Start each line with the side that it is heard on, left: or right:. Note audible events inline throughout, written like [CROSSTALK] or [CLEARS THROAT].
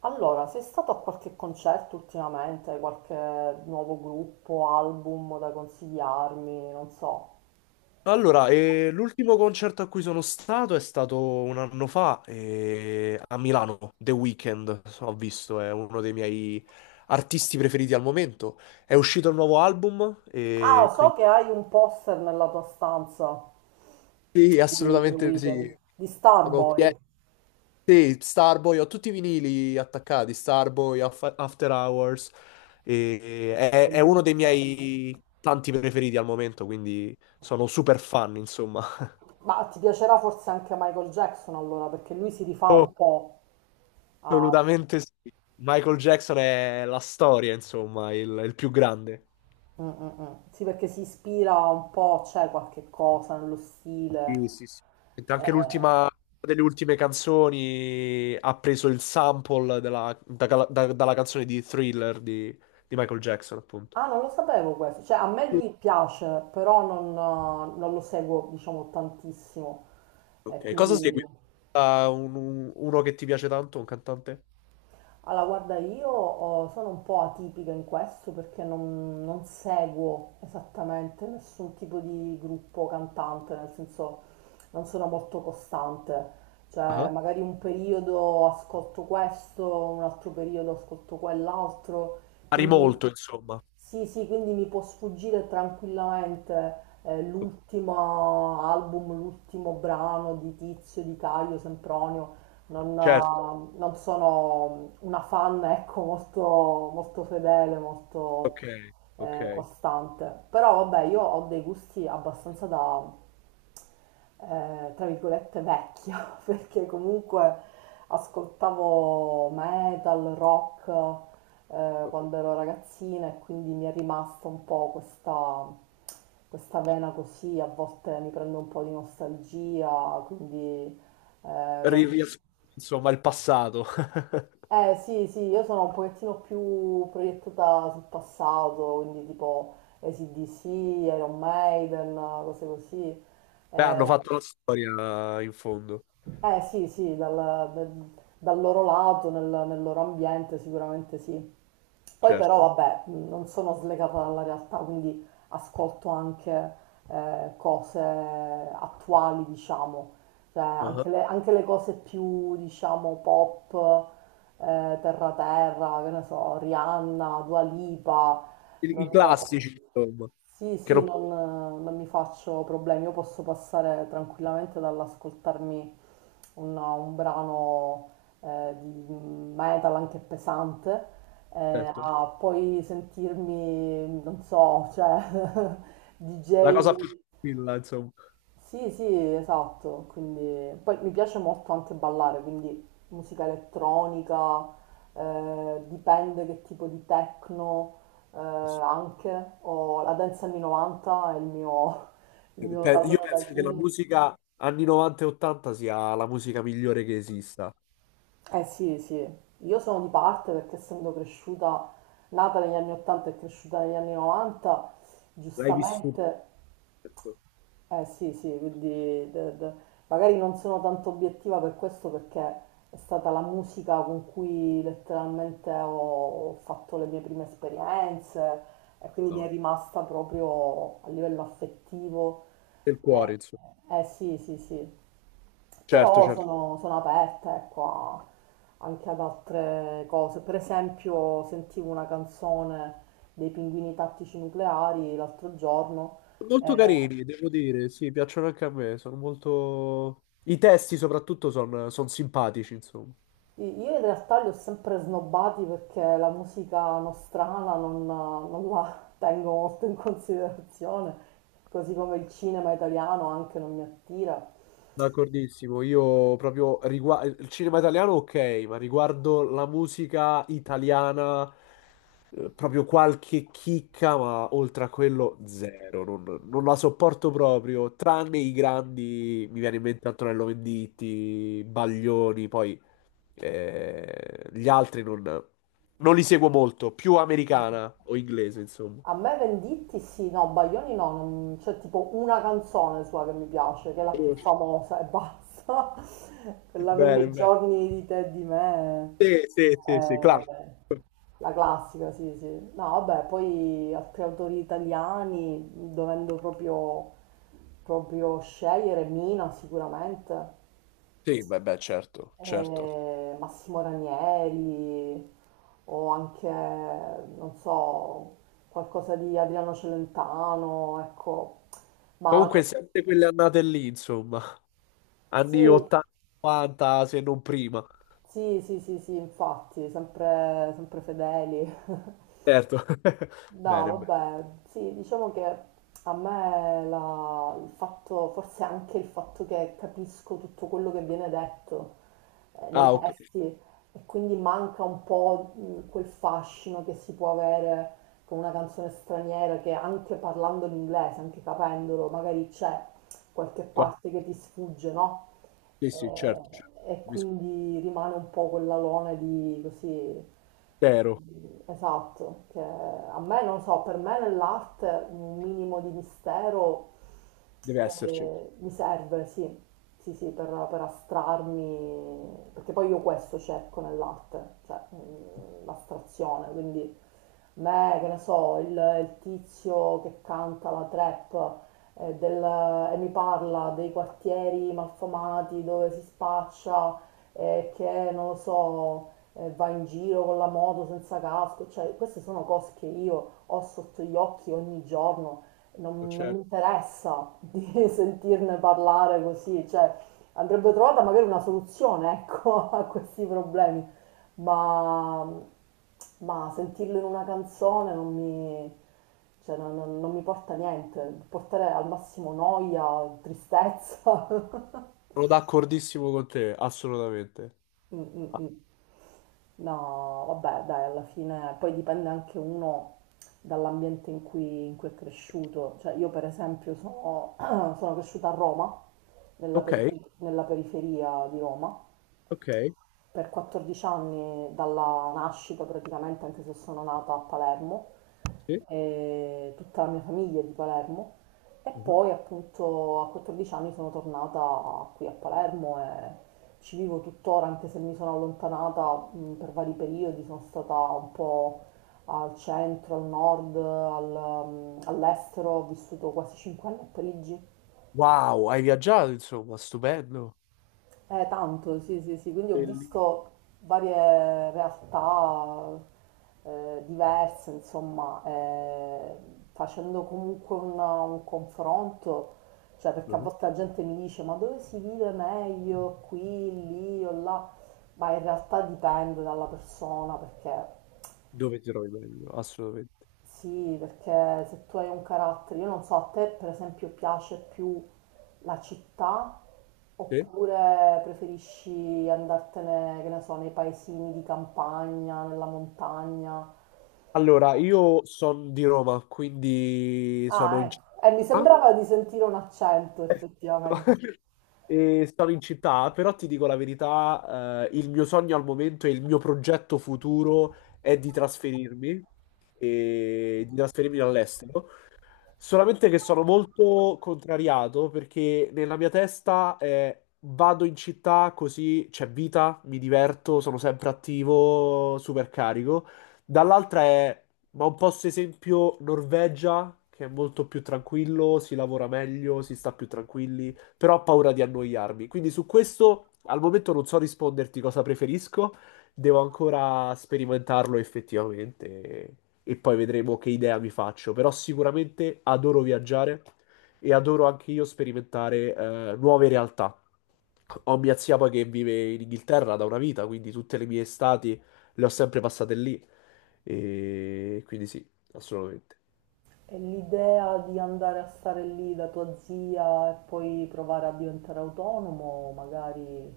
right: Allora, sei stato a qualche concerto ultimamente, qualche nuovo gruppo, album da consigliarmi, non so.
left: Allora, l'ultimo concerto a cui sono stato è stato un anno fa a Milano, The Weeknd, ho visto, è uno dei miei artisti preferiti al momento. È uscito il nuovo album
right: Ah,
left: e
right: so
left: quindi
right: che hai un poster nella tua stanza
left: sì,
right: di The
left: assolutamente
right: Weeknd,
left: sì.
right: di
left: Sono pie-
right: Starboy,
left: sì, Starboy, ho tutti i vinili attaccati, Starboy, After Hours, è uno
right: bellissimo.
left: dei miei tanti preferiti al momento, quindi sono super fan, insomma.
right: Ma ti piacerà forse anche Michael Jackson allora, perché lui si rifà un
left: [LAUGHS]
right: po' a...
left: Assolutamente sì. Michael Jackson è la storia, insomma, il più grande.
right: Mm, mm, mm. Sì, perché si ispira un po', c'è qualche cosa nello stile.
left: Sì, sì, sì. Anche
right: Eh.
left: l'ultima una delle ultime canzoni ha preso il sample dalla canzone di Thriller di Michael Jackson, appunto.
right: Ah, non lo sapevo questo. Cioè, a me
left: Sì.
right: lui piace, però non lo seguo, diciamo, tantissimo.
left: Ok,
right: E
left: cosa segui?
right: quindi,
left: Ah, uno che ti piace tanto, un cantante?
right: allora, guarda, io oh, sono un po' atipica in questo perché non seguo esattamente nessun tipo di gruppo cantante, nel senso non sono molto costante. Cioè,
left: Ah.
right: magari un periodo ascolto questo, un altro periodo ascolto quell'altro.
left: Pari molto, insomma.
right: Sì, sì, quindi mi può sfuggire tranquillamente l'ultimo album, l'ultimo brano di Tizio, di Caio, Sempronio. Non,
left: Certo,
right: eh, non sono una fan, ecco, molto, molto fedele,
left: ok,
right: molto
left: ok.
right: costante. Però vabbè, io ho dei gusti abbastanza da, tra virgolette, vecchia, [LAUGHS] perché comunque ascoltavo metal, rock quando ero ragazzina e quindi mi è rimasta un po' questa vena così, a volte mi prende un po' di nostalgia, quindi... Eh, vado-
left: Riassume, insomma, il passato. [LAUGHS]
right: sì, sì, io sono un pochettino più proiettata sul passato, quindi tipo AC/DC, Iron Maiden, cose così.
left: Beh, hanno
right: Eh,
left: fatto la storia in fondo.
right: Eh sì, sì, dal- dal loro lato, nel loro ambiente sicuramente sì. Poi però
left: Certo.
right: vabbè, non sono slegata dalla realtà, quindi ascolto anche cose attuali, diciamo, cioè
left: Ah.
right: anche le cose più, diciamo, pop, terra terra, che ne so, Rihanna, Dua Lipa,
left: I,
right: non-
left: i classici, insomma.
right: sì,
left: Che
right: sì,
left: non-
right: non mi faccio problemi, io posso passare tranquillamente dall'ascoltarmi un brano di metal anche pesante
left: Certo.
right: a poi sentirmi, non so, cioè [LAUGHS]
left: La
right: DJ
left: cosa più. Quella, insomma.
right: sì, sì, esatto, quindi poi mi piace molto anche ballare, quindi musica elettronica, dipende che tipo di techno anche, o la dance anni 90 è il mio
left: Io
right: tallone
left: penso che la
right: d'Achille.
left: musica anni 90 e 80 sia la musica migliore che esista.
right: Eh sì, sì, io sono di parte perché essendo cresciuta, nata negli anni 80 e cresciuta negli anni 90,
left: L'hai vissuto,
right: giustamente.
left: certo.
right: Eh sì, sì, quindi de- de- magari non sono tanto obiettiva per questo perché è stata la musica con cui letteralmente ho fatto le mie prime esperienze e quindi mi è
left: No,
right: rimasta proprio a livello affettivo.
left: del cuore, insomma.
right: Eh sì, sì, sì,
left: Certo,
right: però
left: certo.
right: sono aperta, ecco, anche ad altre cose. Per esempio, sentivo una canzone dei Pinguini Tattici Nucleari l'altro giorno.
left: Molto
right: eh,
left: carini, devo dire, sì, piacciono anche a me, sono molto. I testi soprattutto sono simpatici, insomma.
right: Io in realtà li ho sempre snobbati perché la musica nostrana non la [LAUGHS] tengo molto in considerazione, così come il cinema italiano anche non mi attira.
left: D'accordissimo, io proprio riguardo il cinema italiano, ok, ma riguardo la musica italiana proprio qualche chicca, ma oltre a quello zero, non, non la sopporto proprio, tranne i grandi, mi viene in mente Antonello Venditti, Baglioni, poi gli altri non, non li seguo molto, più americana o inglese, insomma.
right: A me Venditti sì, no, Baglioni no, c'è tipo una canzone sua che mi piace, che è la più
left: [LAUGHS]
right: famosa e basta. [LAUGHS] Quella
left: Bene,
right: Mille
left: bene.
right: giorni di te e di me.
left: Sì, sì, sì, sì, claro.
right: Eh, la classica, sì, sì. No, vabbè, poi altri autori italiani, dovendo proprio, proprio scegliere, Mina sicuramente,
left: Sì, beh, beh, certo, certo.
right: Massimo Ranieri, o anche, non so, qualcosa di Adriano Celentano, ecco. Ma
left: Comunque, sempre quelle annate lì, insomma,
right: sì,
left: anni 80, 90, se non prima.
right: sì, sì, sì, sì, infatti, sempre sempre fedeli. [LAUGHS]
left: Certo. [LAUGHS] Bene,
right: No,
left: bene.
right: vabbè, sì, diciamo che a me il fatto, forse anche il fatto che capisco tutto quello che viene detto nei
left: Ah, ok.
right: testi e quindi manca un po' quel fascino che si può avere con una canzone straniera che anche parlando l'inglese, anche capendolo, magari c'è qualche
left: Qua-
right: parte che ti sfugge, no?
left: Sì, sì,
right: eh,
left: certo, certo.
right: e
left: Capisco.
right: quindi rimane un po' quella lona di così,
left: Tero,
right: esatto, che a me, non so, per me nell'arte un minimo di mistero
left: deve esserci.
right: mi serve, sì, sì, sì, per astrarmi, perché poi io questo cerco nell'arte, cioè l'astrazione, quindi me, che ne so, il tizio che canta la trap eh, del- e mi parla dei quartieri malfamati dove si spaccia e che, non lo so, va in giro con la moto senza casco, cioè queste sono cose che io ho sotto gli occhi ogni giorno,
left: Certo.
right: non mi
left: Certo.
right: interessa di [LAUGHS] sentirne parlare così, cioè andrebbe trovata magari una soluzione, ecco, [LAUGHS] a questi problemi. Ma, ma sentirlo in una canzone non mi, cioè, non mi porta niente, può portare al massimo noia, tristezza. [LAUGHS]
left: Sono d'accordissimo con te, assolutamente.
right: Mm, mm,
left: Ah,
right: mm. No, vabbè, dai, alla fine poi dipende anche uno dall'ambiente in cui è cresciuto. Cioè, io per esempio sono, [CLEARS THROAT] sono cresciuta a Roma, nella
left: ok,
right: nella periferia di Roma.
left: ok.
right: Per 14 anni dalla nascita praticamente, anche se sono nata a Palermo,
left: Sì.
right: e tutta la mia famiglia è di Palermo e
left: Mhm.
right: poi appunto a 14 anni sono tornata qui a Palermo e ci vivo tuttora, anche se mi sono allontanata per vari periodi, sono stata un po' al centro, al nord, all'estero, ho vissuto quasi 5 anni a Parigi.
left: Wow, hai viaggiato, insomma, stupendo.
right: Tanto, sì, sì, sì, quindi ho
left: Bellissimo.
right: visto varie realtà diverse, insomma, facendo comunque un confronto, cioè perché a
left: Mhm.
right: volte la gente mi dice ma dove si vive meglio, qui, lì o là, ma in realtà dipende dalla persona perché
left: Dove ti trovi meglio? Assolutamente.
right: sì, perché se tu hai un carattere, io non so, a te per esempio piace più la città
left: Sì.
right: oppure preferisci andartene, che ne so, nei paesini di campagna, nella montagna?
left: Allora, io sono di Roma, quindi sono
right: Ah,
left: in
right: ecco. Mi
left: città.
right: sembrava di sentire un accento effettivamente.
left: [LAUGHS] E sono in città, però ti dico la verità, il mio sogno al momento e il mio progetto futuro è di trasferirmi all'estero. Solamente che sono molto contrariato perché nella mia testa è vado in città così c'è vita, mi diverto, sono sempre attivo, super carico. Dall'altra ma un posto esempio Norvegia, che è molto più tranquillo, si lavora meglio, si sta più tranquilli, però ho paura di annoiarmi. Quindi su questo al momento non so risponderti cosa preferisco. Devo ancora sperimentarlo effettivamente e poi vedremo che idea mi faccio. Però sicuramente adoro viaggiare e adoro anche io sperimentare nuove realtà. Ho mia zia poi che vive in Inghilterra da una vita, quindi tutte le mie estati le ho sempre passate lì. E quindi sì, assolutamente.
right: E l'idea di andare a stare lì da tua zia e poi provare a diventare autonomo, magari...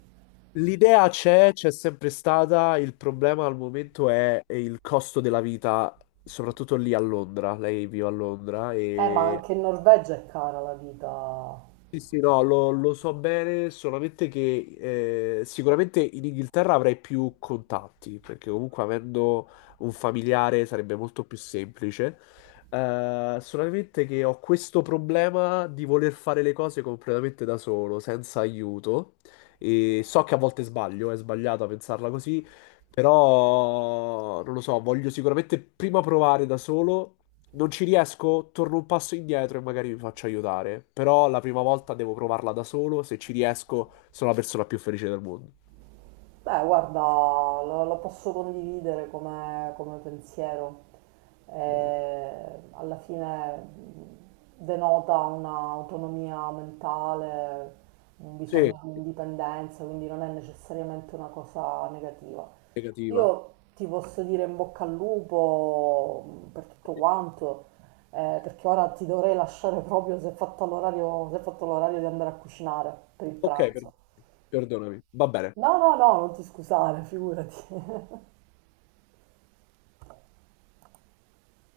left: L'idea c'è, c'è sempre stata, il problema al momento è il costo della vita, soprattutto lì a Londra. Lei vive a Londra
right: Ma
left: e
right: anche in Norvegia è cara la vita.
left: sì, sì, no, lo so bene, solamente che sicuramente in Inghilterra avrei più contatti, perché comunque avendo un familiare sarebbe molto più semplice. Solamente che ho questo problema di voler fare le cose completamente da solo, senza aiuto. E so che a volte sbaglio, è sbagliato a pensarla così, però non lo so, voglio sicuramente prima provare da solo non ci riesco, torno un passo indietro e magari mi faccio aiutare. Però la prima volta devo provarla da solo. Se ci riesco, sono la persona più felice del mondo.
right: Beh, guarda, lo posso condividere come pensiero.
left: Bene.
right: Alla fine denota un'autonomia mentale, un
left: Sì,
right: bisogno di indipendenza, quindi non è necessariamente una cosa negativa.
left: negativa.
right: Io ti posso dire in bocca al lupo per tutto quanto, perché ora ti dovrei lasciare proprio se è fatto l'orario, se è fatto l'orario di andare a cucinare per il
left: Ok,
right: pranzo.
left: perdonami. Va bene.
right: No, no, no, non ti scusare, figurati. [LAUGHS]